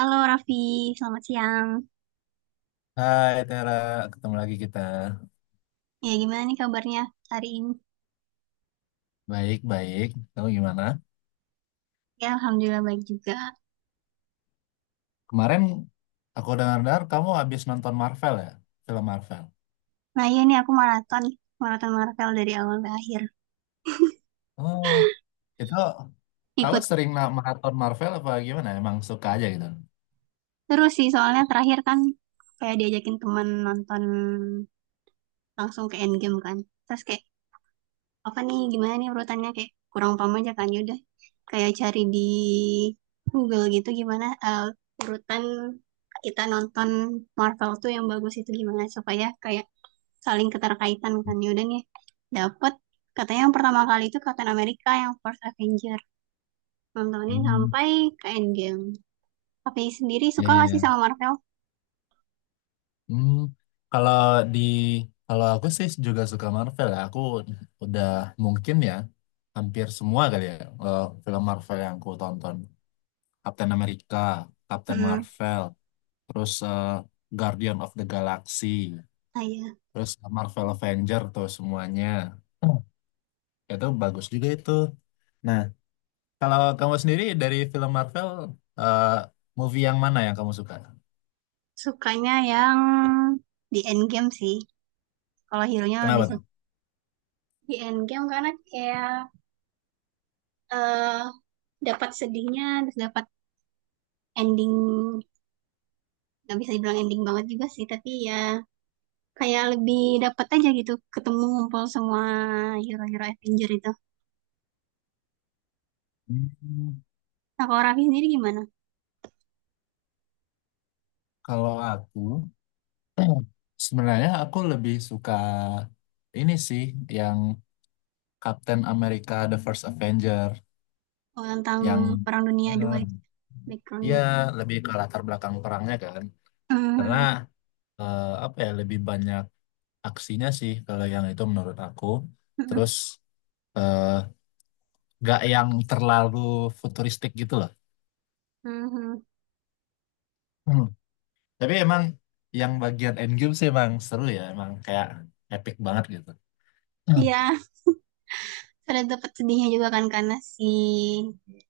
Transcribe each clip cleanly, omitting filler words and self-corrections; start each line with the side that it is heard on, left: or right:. right: Halo Raffi, selamat siang.
left: Hai Tera, ketemu lagi kita.
right: Ya gimana nih kabarnya hari ini?
left: Baik-baik, kamu gimana?
right: Ya Alhamdulillah baik juga.
left: Kemarin aku dengar-dengar kamu habis nonton Marvel ya, film Marvel.
right: Nah iya nih aku maraton, maraton Marvel dari awal ke akhir.
left: Oh, itu kamu
right: Ikut
left: sering maraton Marvel apa gimana? Emang suka aja gitu?
right: terus sih soalnya terakhir kan kayak diajakin temen nonton langsung ke Endgame kan. Terus kayak apa nih gimana nih urutannya kayak kurang paham aja kan yaudah. Kayak cari di Google gitu gimana urutan kita nonton Marvel tuh yang bagus itu gimana supaya kayak saling keterkaitan kan. Yaudah nih dapet katanya yang pertama kali itu Captain America yang First Avenger, nontonin
left: Hmm,
right: sampai ke Endgame. Tapi sendiri
left: iya,
right: suka
left: iya,
right: gak sih sama
left: iya.
right: Marvel?
left: Hmm, kalau di kalau aku sih juga suka Marvel ya. Aku udah mungkin ya hampir semua kali ya film Marvel yang aku tonton. Captain America, Captain
right: Hmm,
left: Marvel. Terus Guardian of the Galaxy,
right: saya
left: terus Marvel Avenger tuh semuanya. Hmm. Itu bagus juga itu. Nah, kalau kamu sendiri dari film Marvel, eh, movie yang mana yang kamu suka?
right: sukanya yang di Endgame sih, kalau hero-nya lebih
left: Kenapa tuh?
right: suka di Endgame karena kayak eh dapat sedihnya, terus dapat ending. Nggak bisa dibilang ending banget juga sih, tapi ya kayak lebih dapat aja gitu, ketemu ngumpul semua hero-hero Avenger itu.
left: Hmm,
right: Nah kalau Raffi sendiri gimana?
left: kalau aku, sebenarnya aku lebih suka ini sih, yang Captain America The First Avenger,
right: Oh, tentang
left: yang
right: Perang Dunia II
left: eh,
right: itu
left: ya
right: backgroundnya.
left: lebih ke latar belakang perangnya kan. Karena
right: Hmm,
left: apa ya lebih banyak aksinya sih kalau yang itu menurut aku.
right: hmm,
left: Terus eh, nggak yang terlalu futuristik gitu loh.
right: hmm, hmm.
left: Hmm. Tapi emang yang bagian endgame sih emang seru ya, emang kayak epic banget gitu. Hmm.
right: Iya, ada dapat sedihnya juga kan karena si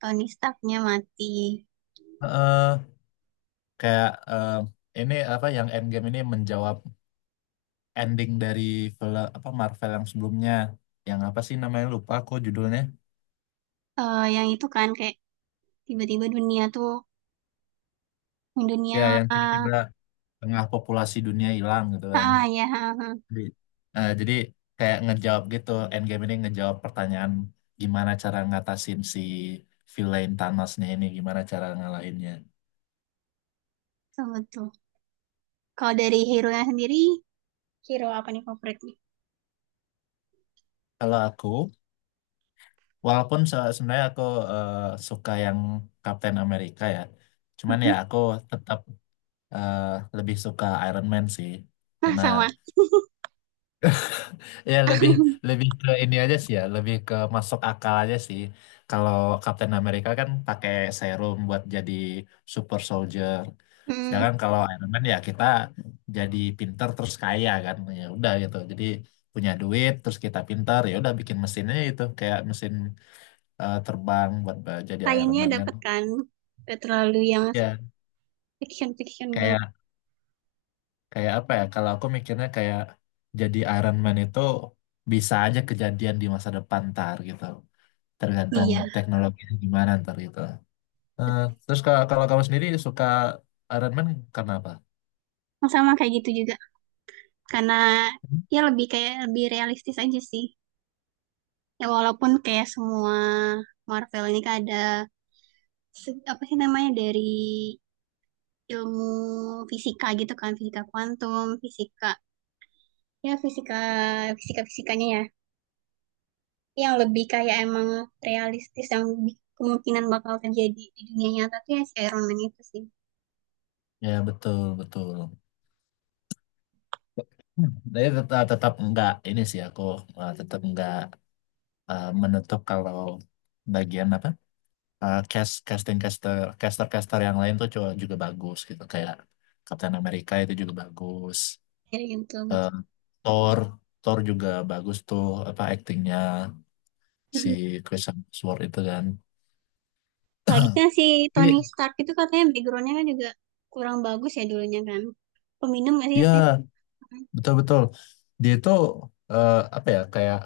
right: Tony Starknya mati.
left: Eh, kayak eh, ini apa yang endgame ini menjawab ending dari film apa Marvel yang sebelumnya, yang apa sih namanya lupa aku judulnya,
right: Eh, yang itu kan kayak tiba-tiba dunia tuh
left: ya
right: dunia.
left: yang
right: Ah,
left: tiba-tiba tengah populasi dunia hilang gitu kan.
right: ah ya ah, ah.
left: Jadi jadi kayak ngejawab gitu, Endgame ini ngejawab pertanyaan gimana cara ngatasin si villain Thanosnya ini, gimana cara ngalahinnya.
right: Betul, betul. Kalau dari hero-nya sendiri, hero apa nih favoritnya?
left: Kalau aku, walaupun sebenarnya aku eh, suka yang Captain America ya, cuman ya aku tetap eh, lebih suka Iron Man sih,
right: Nah,
left: karena
right: sama.
left: ya lebih, lebih ke ini aja sih ya, lebih ke masuk akal aja sih. Kalau Captain America kan pakai serum buat jadi super soldier.
right: Hmm,
left: Sedangkan kalau Iron Man ya kita jadi pinter terus kaya kan. Ya udah gitu. Jadi punya duit terus kita pinter ya udah bikin mesinnya itu kayak mesin terbang buat jadi Iron
right: Lainnya
left: Man kan.
right: dapat kan. Nggak terlalu yang
left: Ya
right: fiction-fiction banget.
left: kayak, kayak apa ya? Kalau aku mikirnya kayak jadi Iron Man itu bisa aja kejadian di masa depan ntar gitu. Tergantung
right: Iya,
left: teknologinya gimana ntar gitu. Eh,
right: betul.
left: terus kalau, kalau kamu sendiri suka Iron Man karena apa?
right: Sama kayak gitu juga. Karena ya lebih kayak lebih realistis aja sih, ya walaupun kayak semua Marvel ini kan ada apa sih namanya dari ilmu fisika gitu kan, fisika kuantum, fisika ya, fisika fisika fisikanya ya, yang lebih kayak emang realistis yang kemungkinan bakal terjadi di dunia nyata tuh ya si Iron Man itu sih.
left: Ya betul betul. Hmm. Tapi tetap, ah, tetap enggak ini sih aku, tetap enggak menutup kalau bagian apa, cast, casting, caster caster caster yang lain tuh juga, juga bagus gitu kayak Captain America itu juga bagus.
right: Jadi yang betul
left: Eh,
right: betul
left: Thor Thor juga bagus tuh, apa aktingnya si Chris Hemsworth itu kan.
right: lagi kan si Tony
left: Tapi
right: Stark itu katanya backgroundnya kan juga kurang bagus ya, dulunya kan peminum gak sih
left: ya
right: apa ya?
left: betul betul. Dia itu apa ya kayak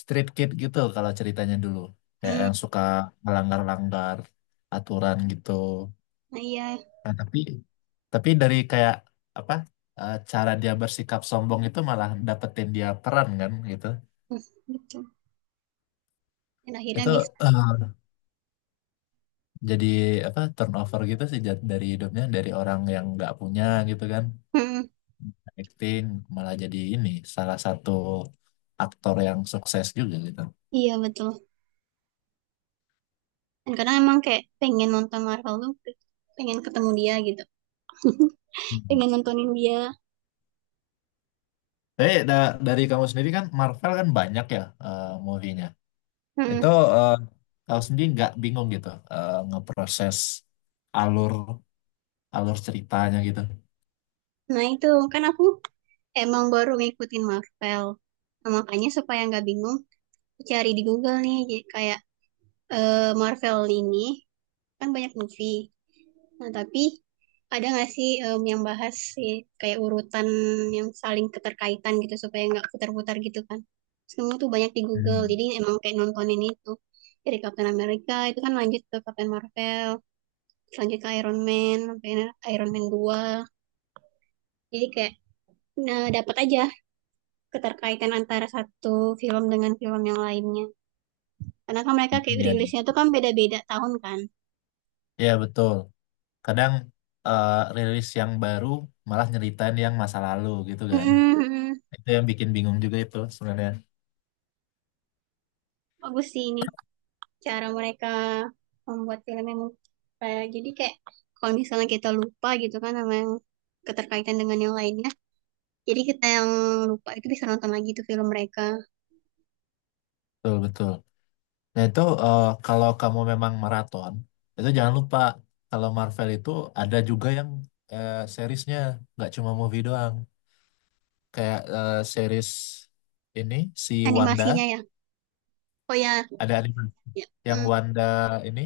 left: street kid gitu kalau ceritanya dulu. Kayak
right: Hmm,
left: yang suka melanggar-langgar aturan gitu.
right: nah, iya,
left: Nah, tapi dari kayak apa cara dia bersikap sombong itu malah dapetin dia peran kan gitu.
right: hmm, betul. Dan akhirnya
left: Itu
right: bisa.
left: eh, jadi apa turnover gitu sih, dari hidupnya dari orang yang nggak punya gitu kan.
right: Hmm,
left: Acting malah jadi ini salah satu aktor yang sukses juga gitu.
right: iya, betul. Dan kadang emang kayak pengen nonton Marvel tuh, pengen ketemu dia gitu. Pengen nontonin dia.
left: Tapi dari kamu sendiri kan Marvel kan banyak ya movie-nya. Itu
right: Hmm.
left: eh, kamu sendiri nggak bingung gitu ngeproses alur alur ceritanya gitu.
right: Nah, itu kan aku emang baru ngikutin Marvel. Nah, makanya supaya nggak bingung, cari di Google nih. Jadi kayak Marvel ini kan banyak movie. Nah, tapi ada nggak sih, yang bahas sih kayak urutan yang saling keterkaitan gitu supaya nggak putar-putar gitu kan? Semua tuh banyak di Google,
left: Hmm,
right: jadi emang kayak nontonin itu. Dari Captain America itu kan lanjut ke Captain Marvel, lanjut ke Iron Man, sampai Iron Man 2. Jadi kayak nah, dapat aja keterkaitan antara satu film dengan film yang lainnya. Karena kan mereka kayak
left: iya,
right: rilisnya
left: iya,
right: tuh kan beda-beda tahun kan.
left: iya, betul. Kadang rilis yang baru malah nyeritain yang masa lalu gitu kan.
right: Mm-mm, mm-mm.
left: Itu yang bikin bingung juga itu sebenarnya.
right: Bagus sih ini, cara mereka membuat filmnya, kayak jadi kayak kalau misalnya kita lupa gitu kan sama yang keterkaitan dengan yang lainnya, jadi kita yang lupa itu bisa nonton lagi tuh film mereka.
left: Betul, betul. Nah itu kalau kamu memang maraton, itu jangan lupa kalau Marvel itu ada juga yang seriesnya, nggak cuma movie doang. Kayak series ini si Wanda,
right: Animasinya ya, oh ya,
left: ada anime
right: ya,
left: yang
right: mm,
left: Wanda ini,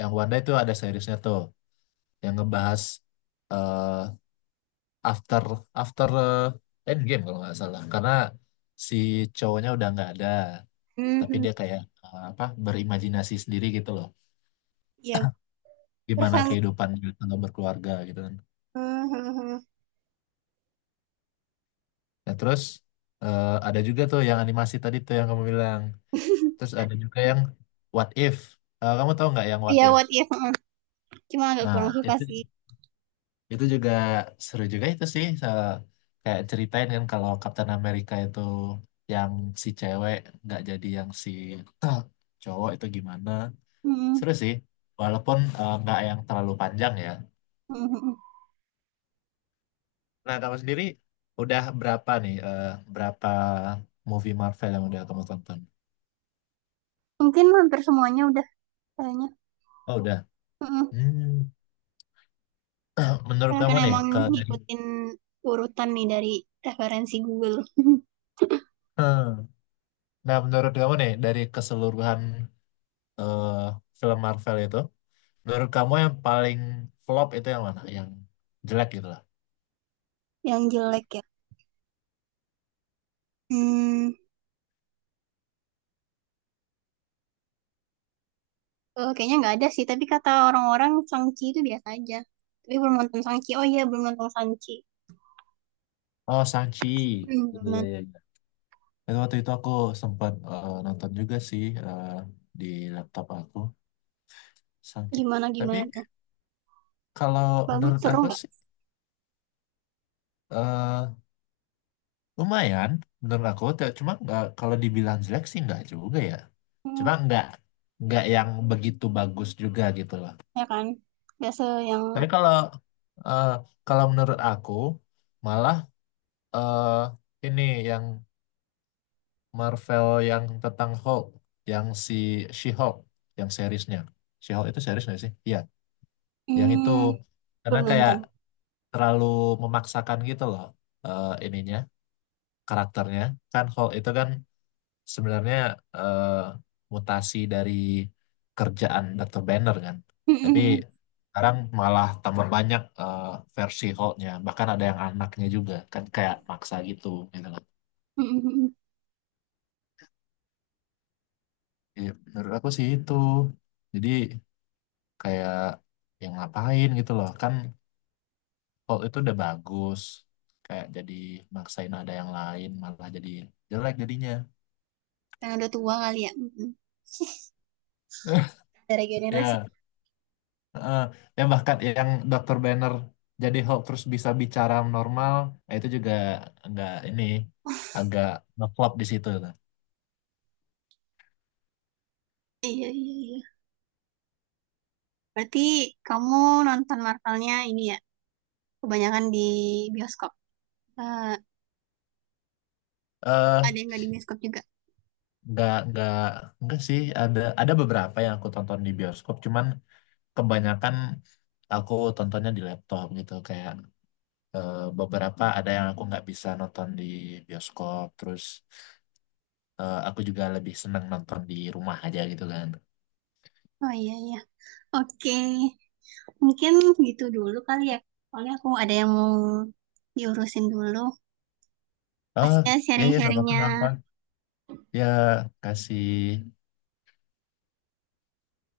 left: yang Wanda itu ada seriesnya tuh, yang ngebahas eh, after after eh, Endgame kalau nggak salah, karena si cowoknya udah nggak ada, tapi
right: mhm.
left: dia kayak apa berimajinasi sendiri gitu loh,
right: Ya terus
left: gimana kehidupannya kalau berkeluarga gitu kan.
right: mhm.
left: Nah terus ada juga tuh yang animasi tadi tuh yang kamu bilang. Terus ada juga yang What If. Eh, kamu tahu nggak yang What
right: Ya,
left: If.
right: what if, mhm. Cuma agak kurang
left: Nah,
right: suka
left: itu
right: sih.
left: itu juga seru juga itu sih, soal kayak ceritain kan kalau Captain America itu yang si cewek nggak jadi, yang si cowok itu gimana.
right: Mhm,
left: Seru sih walaupun nggak yang terlalu panjang ya.
right: mhm.
left: Nah kamu sendiri udah berapa nih berapa movie Marvel yang udah kamu tonton.
right: Mungkin hampir semuanya udah, kayaknya.
left: Oh udah.
right: Mhm.
left: Hmm. Menurut
right: Karena
left: kamu
right: kan
left: nih
right: emang
left: ke dari
right: ngikutin urutan nih dari referensi Google.
left: hmm, nah menurut kamu nih dari keseluruhan eh, film Marvel itu, menurut kamu yang paling flop itu yang mana? Yang jelek gitu lah.
right: Yang jelek ya? Hmm, Kayaknya nggak ada sih, tapi kata orang-orang Shang-Chi itu biasa aja. Tapi belum nonton Shang-Chi. Oh iya, belum nonton Shang-Chi.
left: Oh, Shang-Chi. Iya,
right: Belum
left: iya,
right: nonton.
left: iya, iya. Itu waktu itu aku sempat nonton juga sih di laptop aku, Shang-Chi.
right: Gimana gimana
left: Tapi
right: tuh?
left: kalau
right: Bagus,
left: menurut
right: seru
left: aku
right: nggak?
left: sih eh, lumayan. Menurut aku, cuma nggak, kalau dibilang jelek sih nggak juga ya.
right: Hmm,
left: Cuma nggak yang begitu bagus juga gitu lah.
right: ya kan? Biasa yang
left: Tapi kalau eh, kalau menurut aku malah eh, ini yang Marvel yang tentang Hulk, yang si She-Hulk, yang seriesnya. She-Hulk itu series nggak sih? Iya, yang itu
right: hmm,
left: karena
right: belum
left: kayak
right: nonton.
left: terlalu memaksakan gitu loh ininya, karakternya. Kan Hulk itu kan sebenarnya eh, mutasi dari kerjaan Dr. Banner kan. Tapi sekarang malah tambah banyak versi Hulk-nya, bahkan ada yang anaknya juga kan kayak maksa gitu gitu loh. Iya, menurut aku sih itu. Jadi kayak yang ngapain gitu loh kan, Paul itu udah bagus, kayak jadi maksain ada yang lain malah jadi jelek jadinya.
right: Karena udah tua kali ya. Mm-mm. Dari generasi.
left: Ya eh, ya bahkan yang dokter Banner jadi Hulk terus bisa bicara normal, itu juga nggak ini, agak ngeflop di situ tuh.
right: Iya, iya, iya. Berarti kamu nonton Marvelnya ini ya, kebanyakan di bioskop. Eh, ada
left: eh
right: yang nggak di bioskop juga?
left: nggak nggak sih, ada beberapa yang aku tonton di bioskop, cuman kebanyakan aku tontonnya di laptop gitu. Kayak beberapa ada yang aku nggak bisa nonton di bioskop, terus aku juga lebih senang nonton di rumah aja gitu kan.
right: Oh iya, iya. Oke. Mungkin gitu dulu kali ya. Soalnya aku ada yang mau diurusin dulu.
left: Oh
right: Pastinya
left: ya, ya nggak apa-apa, nggak apa,
right: sharing-sharingnya.
left: ya kasih